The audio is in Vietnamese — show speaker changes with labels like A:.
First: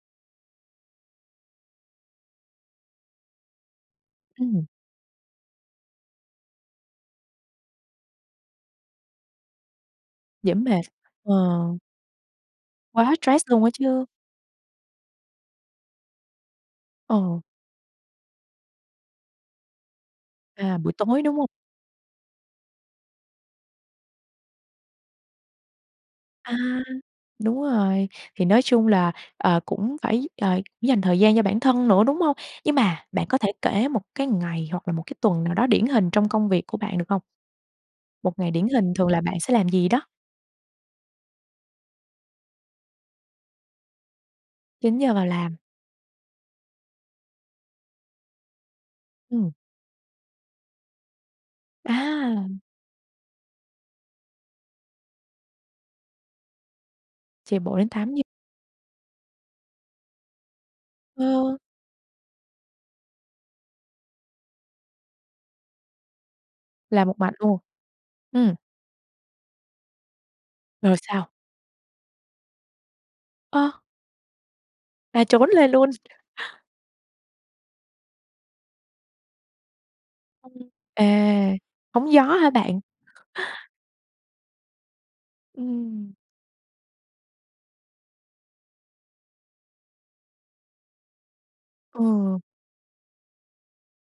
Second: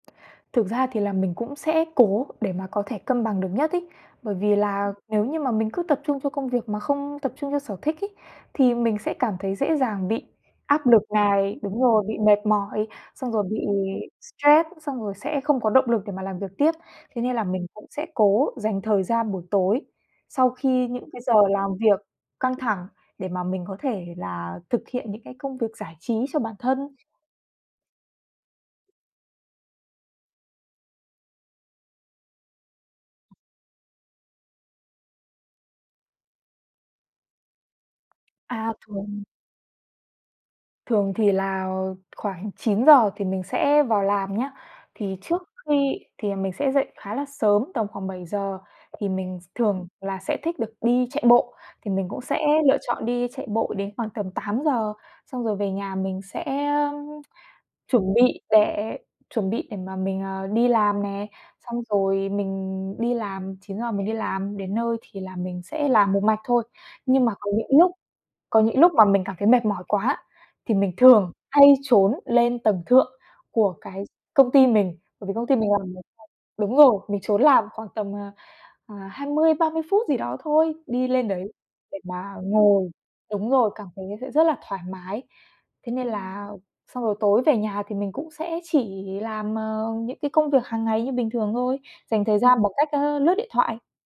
A: Thực ra thì là mình cũng sẽ cố để mà có thể cân bằng được nhất ấy, bởi vì
B: Ừm.
A: là nếu như mà mình cứ tập trung cho công việc mà không tập trung cho sở thích ấy, thì mình sẽ cảm thấy dễ dàng bị
B: Dễ mệt,
A: áp lực
B: ờ.
A: này đúng rồi, bị mệt mỏi,
B: Quá
A: xong rồi
B: stress luôn
A: bị
B: á chứ.
A: stress, xong rồi sẽ không có động lực để mà làm việc tiếp. Thế nên
B: Ờ.
A: là mình cũng sẽ cố dành thời gian buổi tối sau
B: À,
A: khi
B: buổi
A: những cái
B: tối,
A: giờ
B: đúng hông?
A: làm việc căng thẳng, để mà mình có thể là thực hiện những cái công việc giải trí cho
B: A,
A: bản thân.
B: đúng rồi, thì nói chung là, ờ, cũng phải, ờ, dành thời gian cho bản thân nữa, đúng hông? Nhưng mà bạn có thể kể một cái ngày hoặc là một cái tuần nào đó điển hình trong công việc của bạn được hông? Một ngày điển
A: A,
B: hình thường là
A: thường
B: bạn sẽ làm gì đó?
A: Thường thì là khoảng 9:00 thì mình sẽ vào làm nhá,
B: 9:00
A: thì
B: vào
A: trước
B: làm.
A: khi thì là mình sẽ dậy khá là sớm, tầm khoảng 7:00 thì mình s
B: Ừm.
A: thường là sẽ thích được đi chạy bộ, thì mình cũng sẽ
B: À!
A: lựa chọn đi chạy bộ đến khoảng tầm 8:00, xong rồi về nhà mình sẽ, ơm,
B: Chạy bộ đến
A: chuẩn
B: 8:00.
A: bị để chuẩn bị để mà mình, ờ, đi làm nè,
B: Ờ.
A: xong rồi mình đi làm, 9:00 mình đi làm, đến nơi thì là mình sẽ làm một mạch thôi.
B: Làm một
A: Nhưng mà
B: mạch
A: có
B: luôn,
A: những lúc
B: ừm.
A: có những lúc mà mình cảm thấy mệt mỏi quá thì mình
B: Rồi sao?
A: thường hay trốn lên tầng thượng của
B: Ơ!
A: cái công ty mình,
B: À,
A: bởi vì công
B: trốn
A: ty
B: lên
A: mình làm
B: luôn.
A: [unintelligible] đúng rồi, mình trốn làm khoảng tầm, à, à, 20-30 phút gì đó thôi, đi lên đấy
B: À,
A: để
B: hóng gió
A: mà
B: hả bạn?
A: ngồi đúng rồi, cảm thấy sẽ rất là thoải mái. Thế nên
B: Ừm.
A: là xong rồi tối về nhà thì mình cũng sẽ chỉ làm, ờ, những cái công việc hàng ngày như bình thường thôi, dành thời
B: Ừ.
A: gian bằng cách, ơ, lướt điện thoại.